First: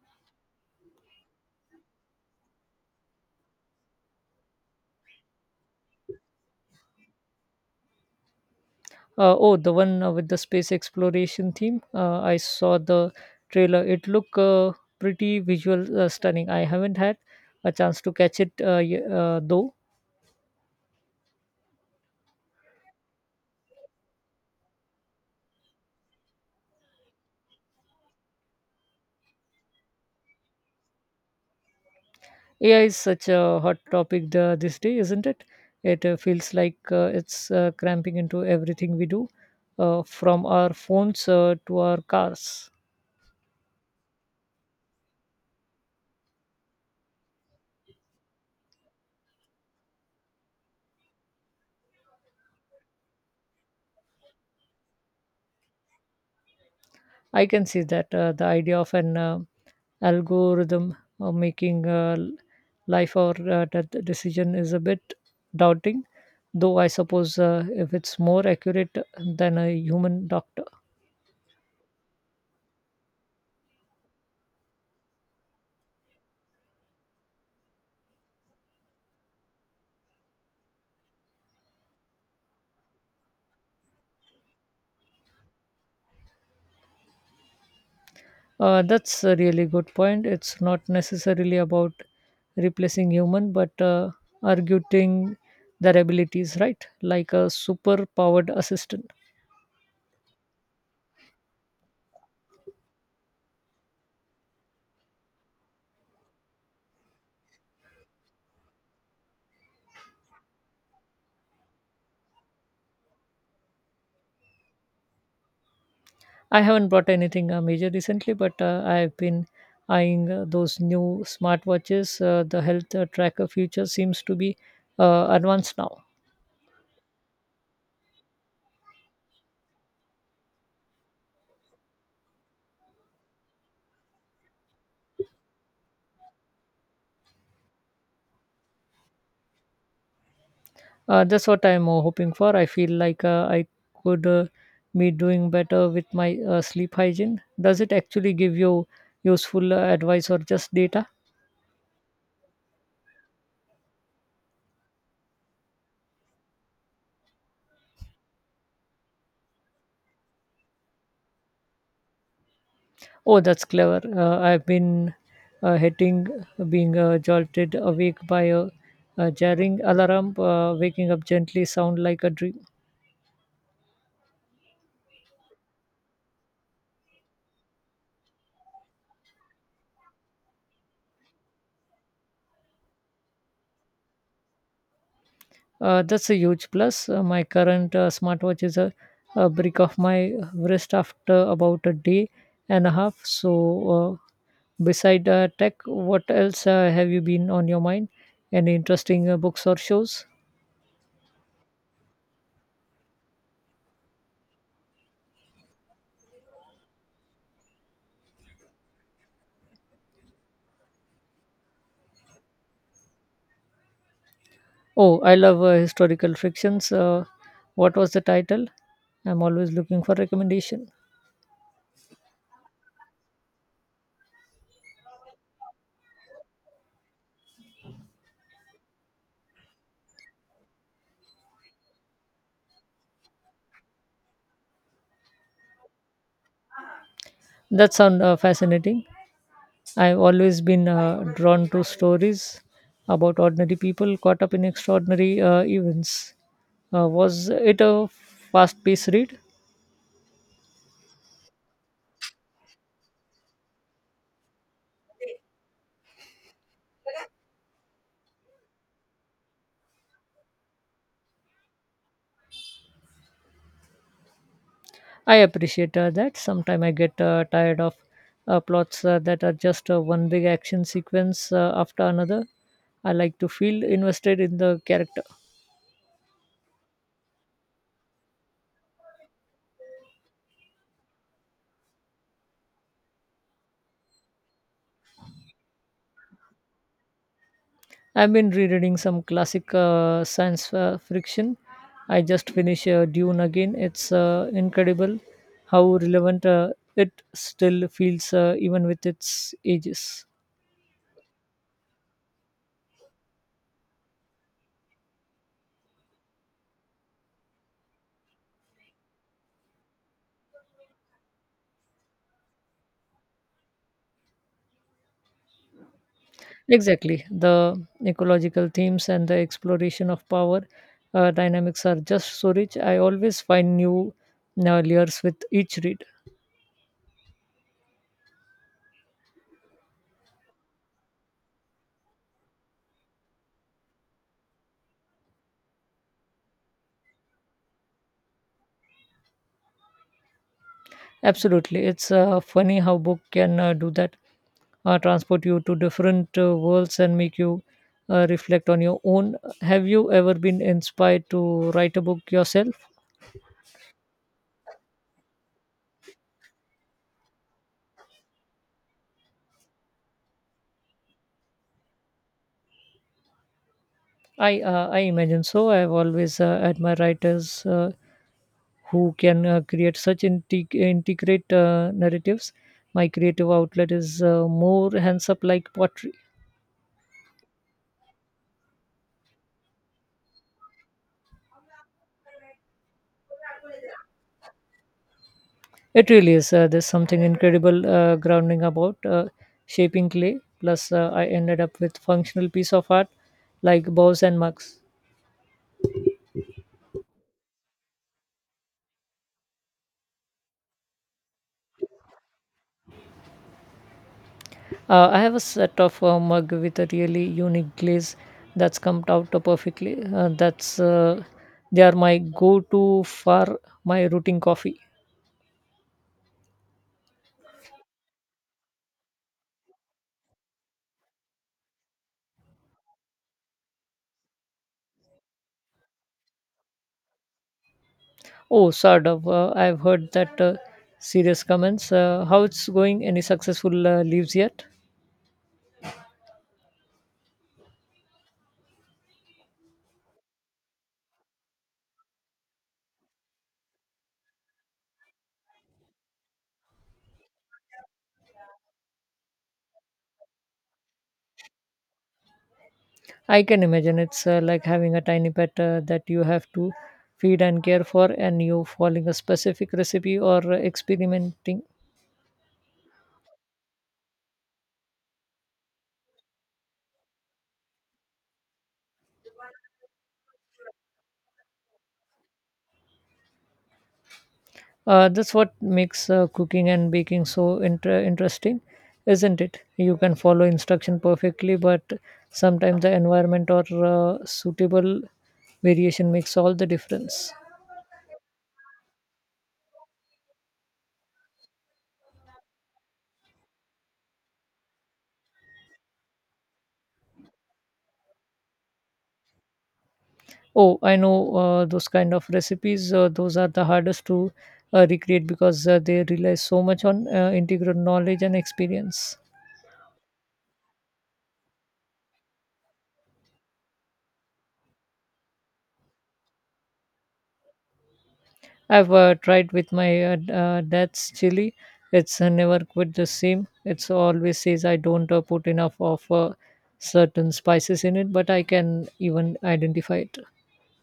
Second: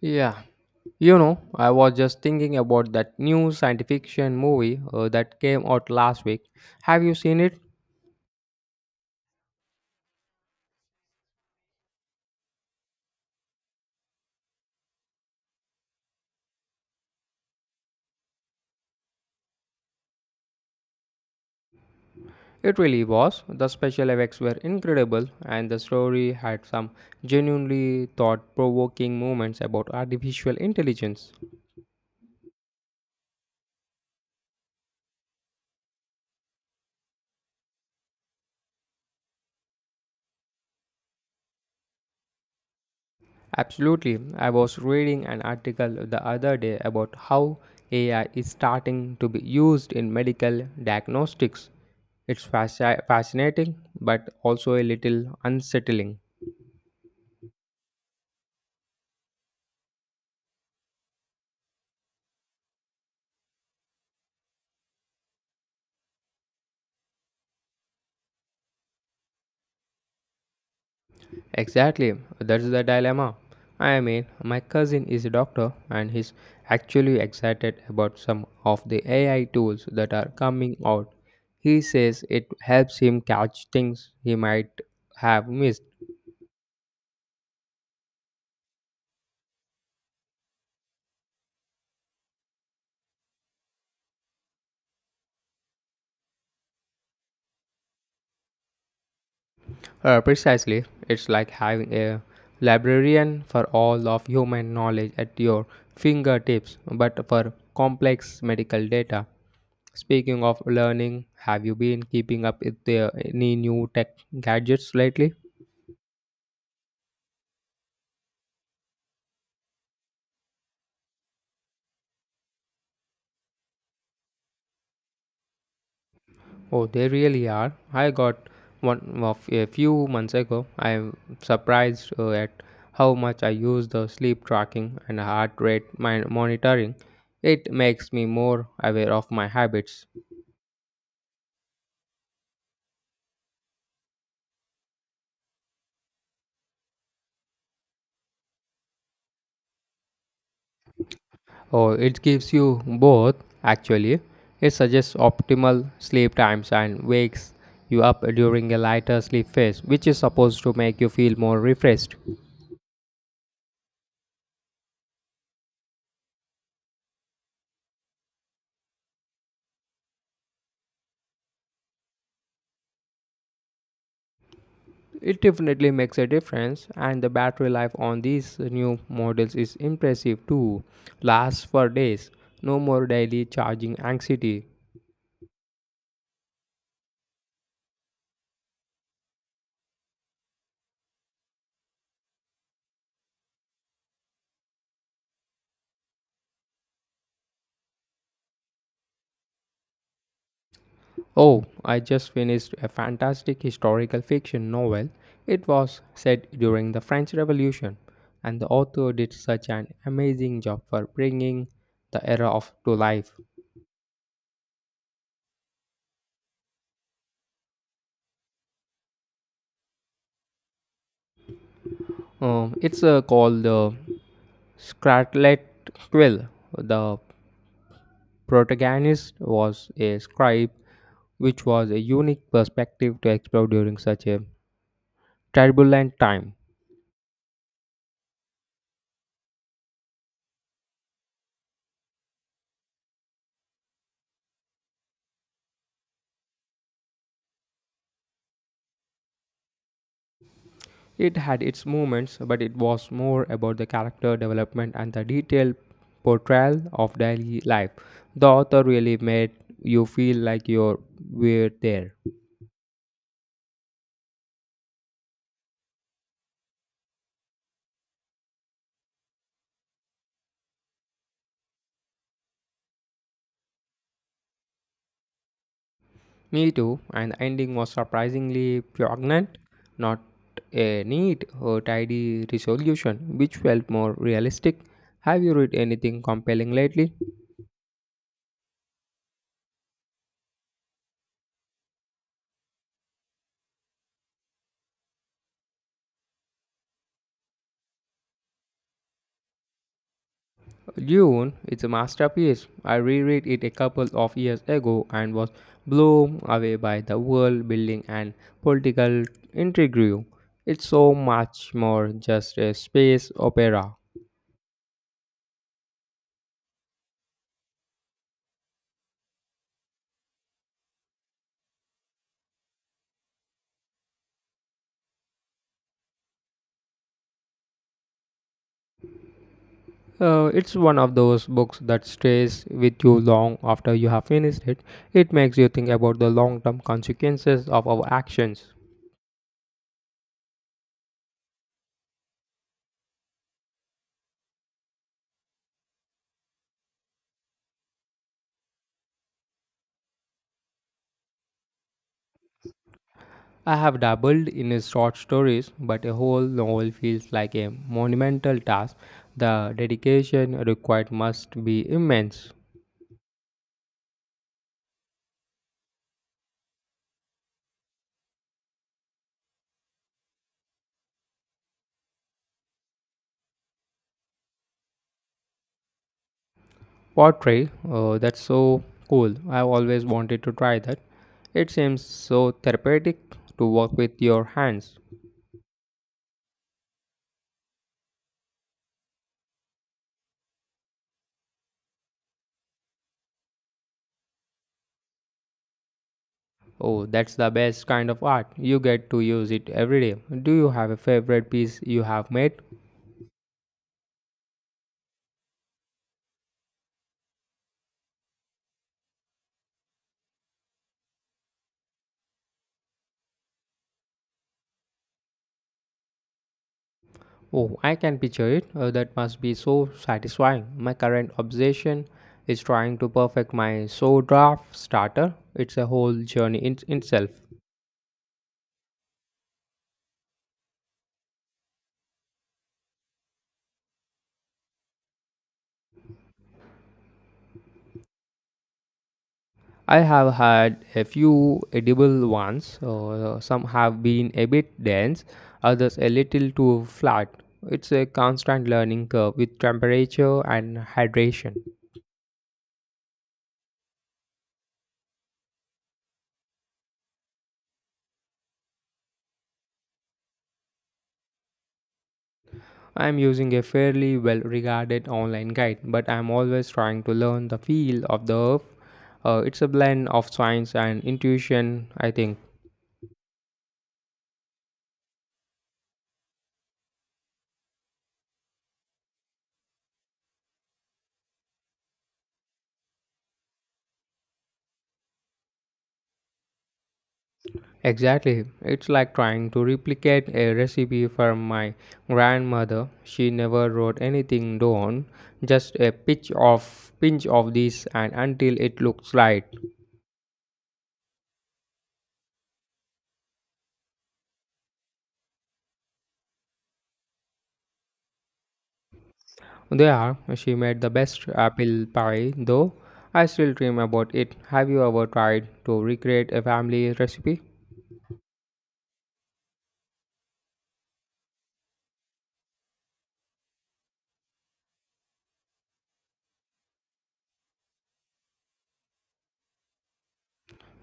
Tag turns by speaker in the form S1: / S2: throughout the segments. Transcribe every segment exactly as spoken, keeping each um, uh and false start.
S1: Yeah. You know, I was just thinking about that new science fiction movie uh, that came out last week. Have you seen it?
S2: Uh, oh, the one uh, with the space exploration theme. Uh, I saw the trailer. It looked uh, pretty visual, uh, stunning. I haven't had a chance to catch it uh, y- uh, though.
S1: It really was. The special effects were incredible, and the story had some genuinely thought provoking moments about artificial intelligence.
S2: A I is such a hot topic the, this day, isn't it? It uh, feels like uh, it's uh, cramping into everything we do, uh, from our phones uh, to our cars.
S1: Absolutely. I was reading an article the other day about how A I is starting to be used in medical diagnostics. It's fasci- fascinating, but also a little unsettling.
S2: I can see that uh, the idea of an uh, algorithm uh, making uh, l- life or uh, death decision is a bit doubting, though I suppose uh, if it's more accurate than a human doctor.
S1: Exactly, that's the dilemma. I mean, my cousin is a doctor and he's actually excited about some of the A I tools that are coming out. He says it helps him catch things he might have missed.
S2: Uh, that's a really good point. It's not necessarily about replacing human but uh, arguing their abilities, right? Like a super powered assistant.
S1: Uh, precisely, it's like having a librarian for all of human knowledge at your fingertips, but for complex medical data. Speaking of learning, have you been keeping up with the, any new tech gadgets lately?
S2: I haven't bought anything uh, major recently, but uh, I've been eyeing uh, those new smartwatches. Uh, the health uh, tracker feature seems to be uh, advanced now.
S1: Oh, they really are. I got one of a few months ago. I'm surprised uh, at how much I use the sleep tracking and heart rate min- monitoring. It makes me more aware of my habits.
S2: Uh, that's what I'm uh, hoping for. I feel like uh, I could uh, be doing better with my uh, sleep hygiene. Does it actually give you useful uh, advice or just data?
S1: Oh, it gives you both, actually. It suggests optimal sleep times and wakes you up during a lighter sleep phase, which is supposed to make you feel more refreshed.
S2: Oh, that's clever. Uh, I've been uh, hating being uh, jolted awake by a, a jarring alarm. Uh, waking up gently sound like a dream.
S1: It definitely makes a difference, and the battery life on these new models is impressive too. Lasts for days, no more daily charging anxiety.
S2: Uh, that's a huge plus. Uh, my current uh, smartwatch is a, a brick of my wrist after about a day and a half. So, uh, beside uh, tech, what else uh, have you been on your mind? Any interesting uh, books or shows?
S1: Oh, I just finished a fantastic historical fiction novel. It was set during the French Revolution, and the author did such an amazing job for bringing the era of to life.
S2: Oh, I love uh, historical fictions. Uh, what was the title? I'm always looking for recommendation.
S1: Um, it's uh, called the Scarlet Quill. The protagonist was a scribe, which was a unique perspective to explore during such a turbulent time.
S2: That sounds uh, fascinating. I've always been uh, drawn to stories about ordinary people caught up in extraordinary uh, events. Uh, was it a fast paced read?
S1: It had its moments, but it was more about the character development and the detailed portrayal of daily life. The author really made you feel like you were there.
S2: I appreciate uh, that. Sometimes I get uh, tired of uh, plots uh, that are just uh, one big action sequence uh, after another. I like to feel invested in the character.
S1: Me too, and the ending was surprisingly poignant, not a neat or tidy resolution, which felt more realistic. Have you read anything compelling lately?
S2: I've been rereading some classic uh, science uh, fiction. I just finished uh, Dune again. It's uh, incredible how relevant uh, it still feels, uh, even with its ages.
S1: Dune is a masterpiece. I reread it a couple of years ago and was blown away by the world building and political intrigue. It's so much more just a space opera.
S2: Exactly. The ecological themes and the exploration of power uh, dynamics are just so rich. I always find new uh, layers with each read.
S1: Uh, it's one of those books that stays with you long after you have finished it. It makes you think about the long term consequences of our actions.
S2: Absolutely. It's uh, funny how book can uh, do that, uh, transport you to different uh, worlds and make you uh, reflect on your own. Have you ever been inspired to write a book yourself?
S1: I have dabbled in short stories, but a whole novel feels like a monumental task. The dedication required must be immense.
S2: I uh, I imagine so. I've always uh, admired writers uh, who can uh, create such integ- integrate uh, narratives. My creative outlet is uh, more hands up like pottery.
S1: Pottery, oh, that's so cool. I've always wanted to try that. It seems so therapeutic to work with your hands.
S2: It really is. Uh, there's something incredible uh, grounding about uh, shaping clay. Plus, uh, I ended up with functional piece of art like bows and mugs.
S1: Oh, that's the best kind of art. You get to use it every day. Do you have a favorite piece you have made?
S2: Uh, I have a set of uh, mug with a really unique glaze that's come out perfectly. Uh, that's uh, they are my go-to for my rooting coffee.
S1: Oh, I can picture it. Uh, that must be so satisfying. My current obsession is trying to perfect my so draft starter. It's a whole journey in itself.
S2: Oh, Sardav, uh, I've heard that uh, serious comments. Uh, how it's going? Any successful uh, leaves yet?
S1: I have had a few edible ones. Uh, some have been a bit dense, others a little too flat. It's a constant learning curve with temperature and hydration.
S2: I can imagine it's uh, like having a tiny pet uh, that you have to feed and care for, and you following a specific recipe or uh, experimenting.
S1: I'm using a fairly well regarded online guide, but I'm always trying to learn the feel of the earth. Uh, it's a blend of science and intuition, I think.
S2: Uh, that's what makes uh, cooking and baking so inter- interesting, isn't it? You can follow instruction perfectly, but sometimes the environment or uh, suitable variation makes all the difference.
S1: Exactly. It's like trying to replicate a recipe from my grandmother. She never wrote anything down, just a pinch of pinch of this and until it looks right.
S2: Oh, I know uh, those kind of recipes. Uh, those are the hardest to uh, recreate because uh, they rely so much on uh, integral knowledge and experience.
S1: There, she made the best apple pie though. I still dream about it. Have you ever tried to recreate a family recipe?
S2: I've uh, tried with my uh, d- uh, dad's chili. It's uh, never quite the same. It's always says I don't uh, put enough of uh, certain spices in it, but I can even identify it.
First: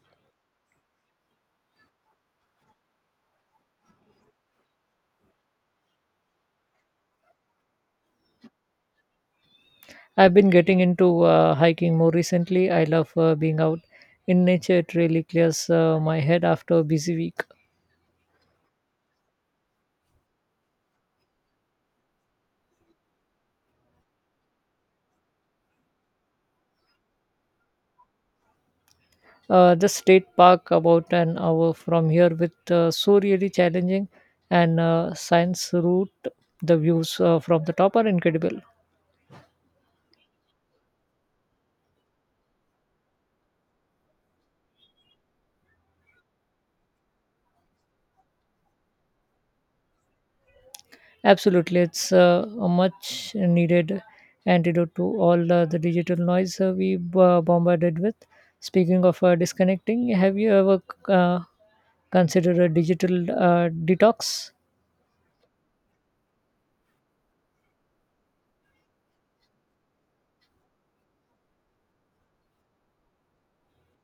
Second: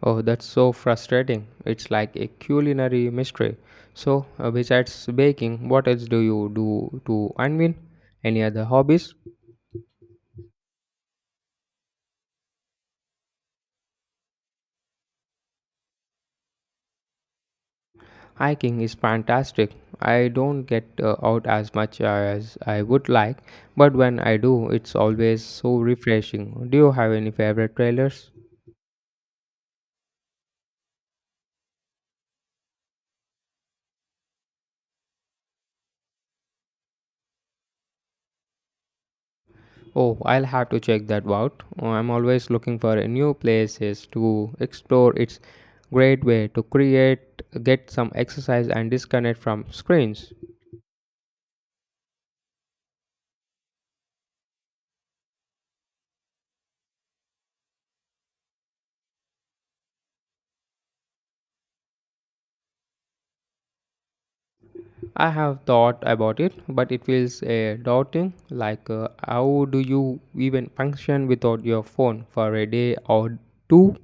S1: Oh, that's so frustrating. It's like a culinary mystery. So, uh, besides baking, what else do you do to unwind? Any other hobbies?
S2: I've been getting into uh, hiking more recently. I love uh, being out in nature. It really clears uh, my head after a busy week.
S1: Hiking is fantastic. I don't get uh, out as much as I would like, but when I do, it's always so refreshing. Do you have any favorite trailers?
S2: Uh, the state park about an hour from here with uh, so really challenging and uh, science route. The views uh, from the top are incredible.
S1: Oh, I'll have to check that out. Uh, I'm always looking for uh, new places to explore. It's great way to create, get some exercise and disconnect from screens.
S2: Absolutely, it's uh, a much needed antidote to all uh, the digital noise uh, we uh, bombarded with. Speaking of uh, disconnecting, have you ever uh, considered a digital uh, detox?
S1: I have thought about it, but it feels uh, daunting. Like uh, how do you even function without your phone for a day or two?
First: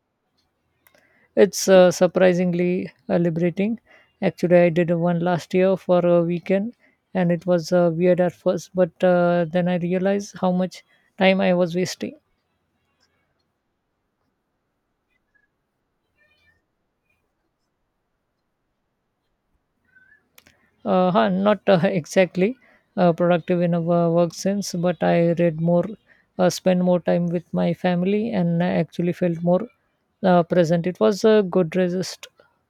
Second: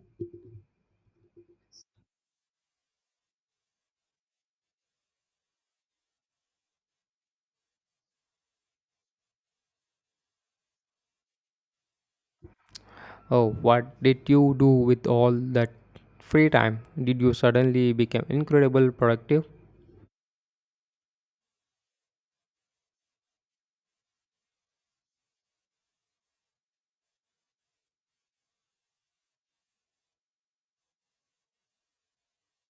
S2: It's uh, surprisingly uh, liberating. Actually, I did one last year for a weekend and it was uh, weird at first, but uh, then I realized how much time I was wasting.
S1: Oh, what did you do with all that free time? Did you suddenly become incredibly productive?
S2: Uh, huh, not uh, exactly uh, productive in a wo- work sense, but I read more, uh, spent more time with my family, and I actually felt more uh, present. It was a good resist,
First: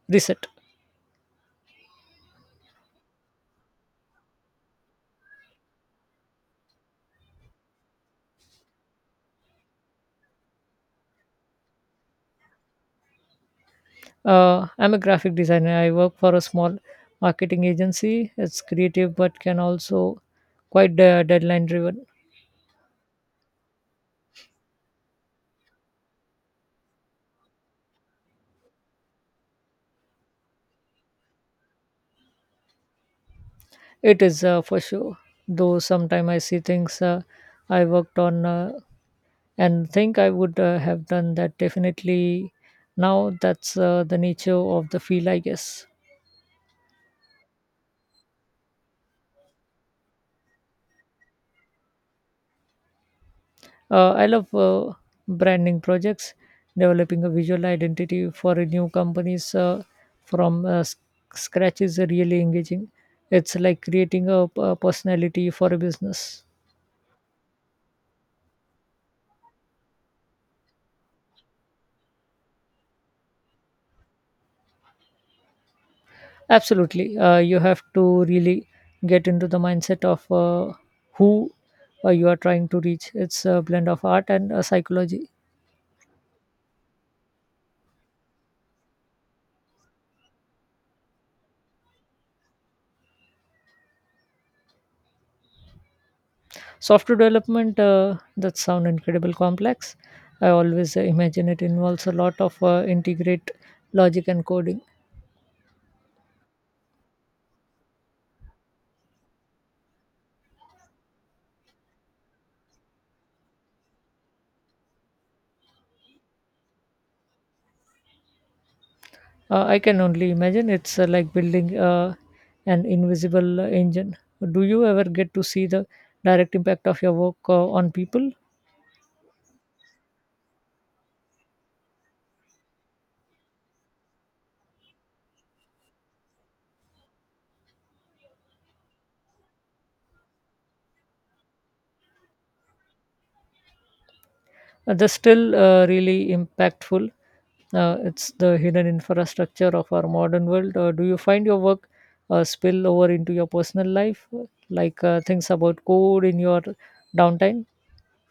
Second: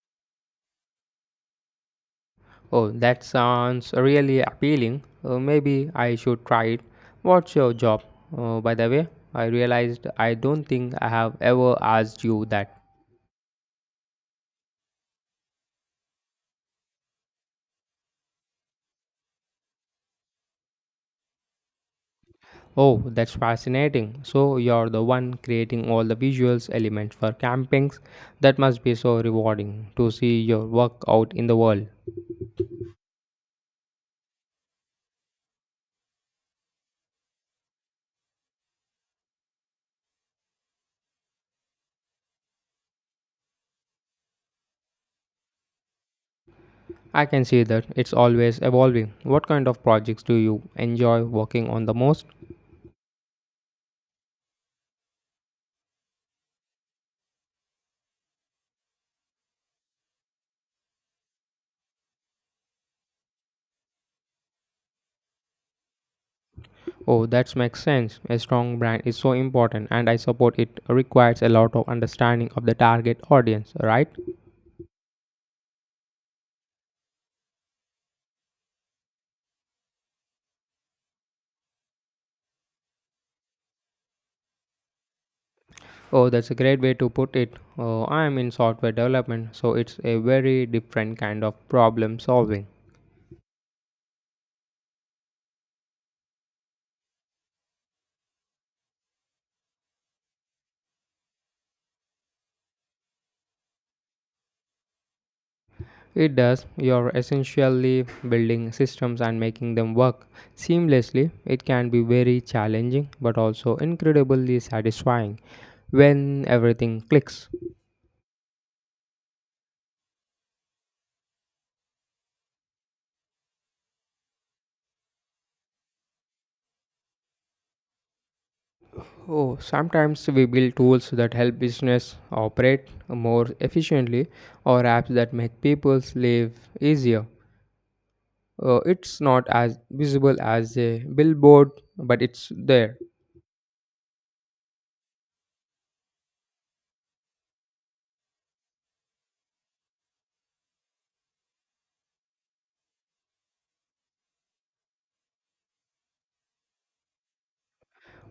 S2: reset.
S1: Oh, that sounds really appealing. Uh, maybe I should try it. What's your job? Uh, by the way, I realized I don't think I have ever asked you that.
S2: Uh, I'm a graphic designer. I work for a small marketing agency. It's creative but can also quite uh, deadline driven.
S1: Oh, that's fascinating. So, you're the one creating all the visuals elements for campings. That must be so rewarding to see your work out in the world.
S2: It is uh, for sure. Though sometimes I see things uh, I worked on uh, and think I would uh, have done that definitely now. That's uh, the nature of the field, I guess.
S1: I can see that it's always evolving. What kind of projects do you enjoy working on the most?
S2: Uh, I love uh, branding projects, developing a visual identity for a new companies uh, from uh, s- scratch is really engaging. It's like creating a a personality for a business.
S1: Oh, that makes sense. A strong brand is so important, and I support it requires a lot of understanding of the target audience, right?
S2: Absolutely, uh, you have to really get into the mindset of uh, who uh, you are trying to reach. It's a blend of art and uh, psychology.
S1: Oh, that's a great way to put it. Oh, I am in software development, so it's a very different kind of problem solving.
S2: Software development, uh, that sound incredible complex. I always uh, imagine it involves a lot of uh, integrate logic and coding.
S1: It does, you're essentially building systems and making them work seamlessly. It can be very challenging, but also incredibly satisfying when everything clicks.
S2: Uh, I can only imagine it's uh, like building uh, an invisible uh, engine. Do you ever get to see the direct impact of your work uh, on people?
S1: Oh, sometimes we build tools that help business operate more efficiently or apps that make people's life easier. Uh, it's not as visible as a billboard, but it's there.
S2: Uh, that's still uh, really impactful. Uh, it's the hidden infrastructure of our modern world. Uh, do you find your work uh, spill over into your personal life, like uh, things about code in your downtime?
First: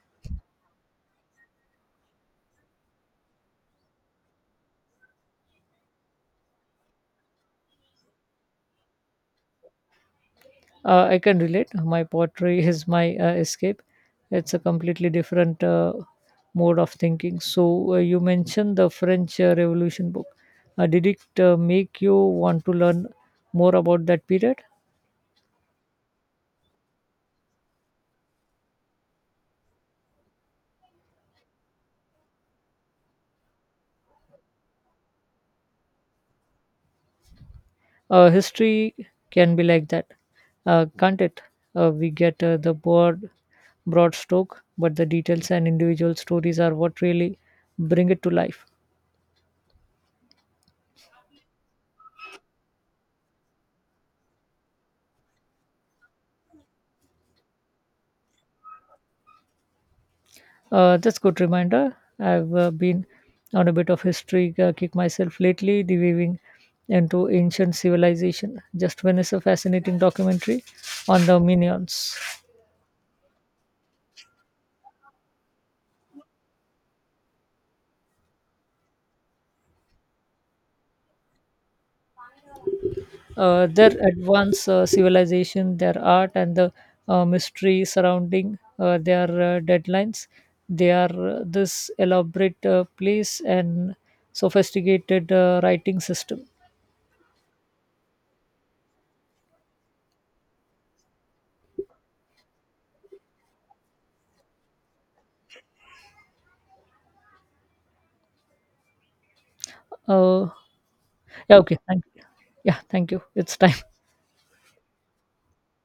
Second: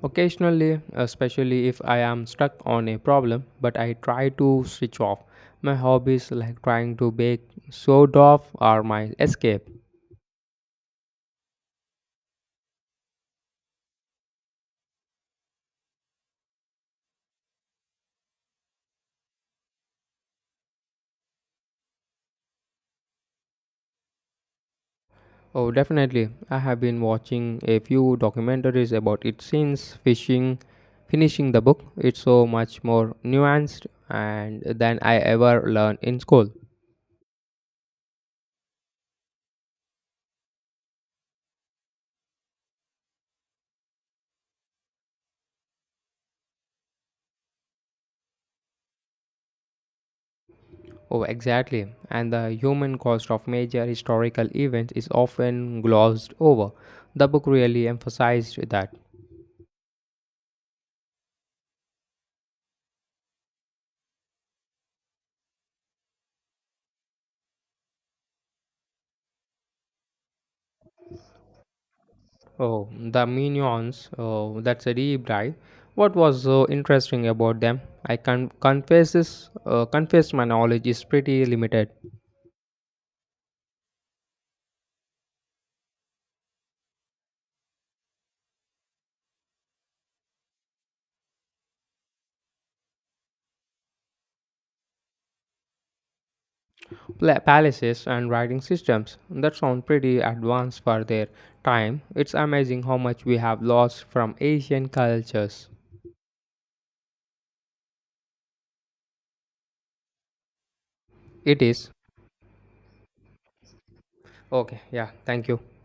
S1: Occasionally, especially if I am stuck on a problem, but I try to switch off. My hobbies like trying to bake sourdough are my escape.
S2: Uh, I can relate. My pottery is my uh, escape. It's a completely different uh, mode of thinking. So, uh, you mentioned the French uh, Revolution book. Uh, did it uh, make you want to learn more about that period?
S1: Oh, definitely. I have been watching a few documentaries about it since fishing, finishing the book. It's so much more nuanced and than I ever learned in school.
S2: Uh, history can be like that, uh, can't it? Uh, we get uh, the broad, broad stroke, but the details and individual stories are what really bring it to life.
S1: Oh, exactly. And the human cost of major historical events is often glossed over. The book really emphasized that.
S2: Uh, that's good reminder. I've uh, been on a bit of history uh, kick myself lately, diving into ancient civilization. Just finished a fascinating documentary on the Minions.
S1: Oh, the minions. Oh, that's a deep dive. What was so interesting about them? I can confess this. Uh, confess my knowledge is pretty limited.
S2: Uh, their advanced uh, civilization, their art, and the uh, mystery surrounding uh, their uh, deadlines. They are uh, this elaborate uh, place and sophisticated uh, writing system.
S1: Pla- palaces and writing systems that sound pretty advanced for their time. It's amazing how much we have lost from Asian cultures.
S2: Uh, yeah,
S1: It
S2: okay,
S1: is.
S2: thank you. Yeah, thank you. It's time.
S1: Okay, yeah, thank you.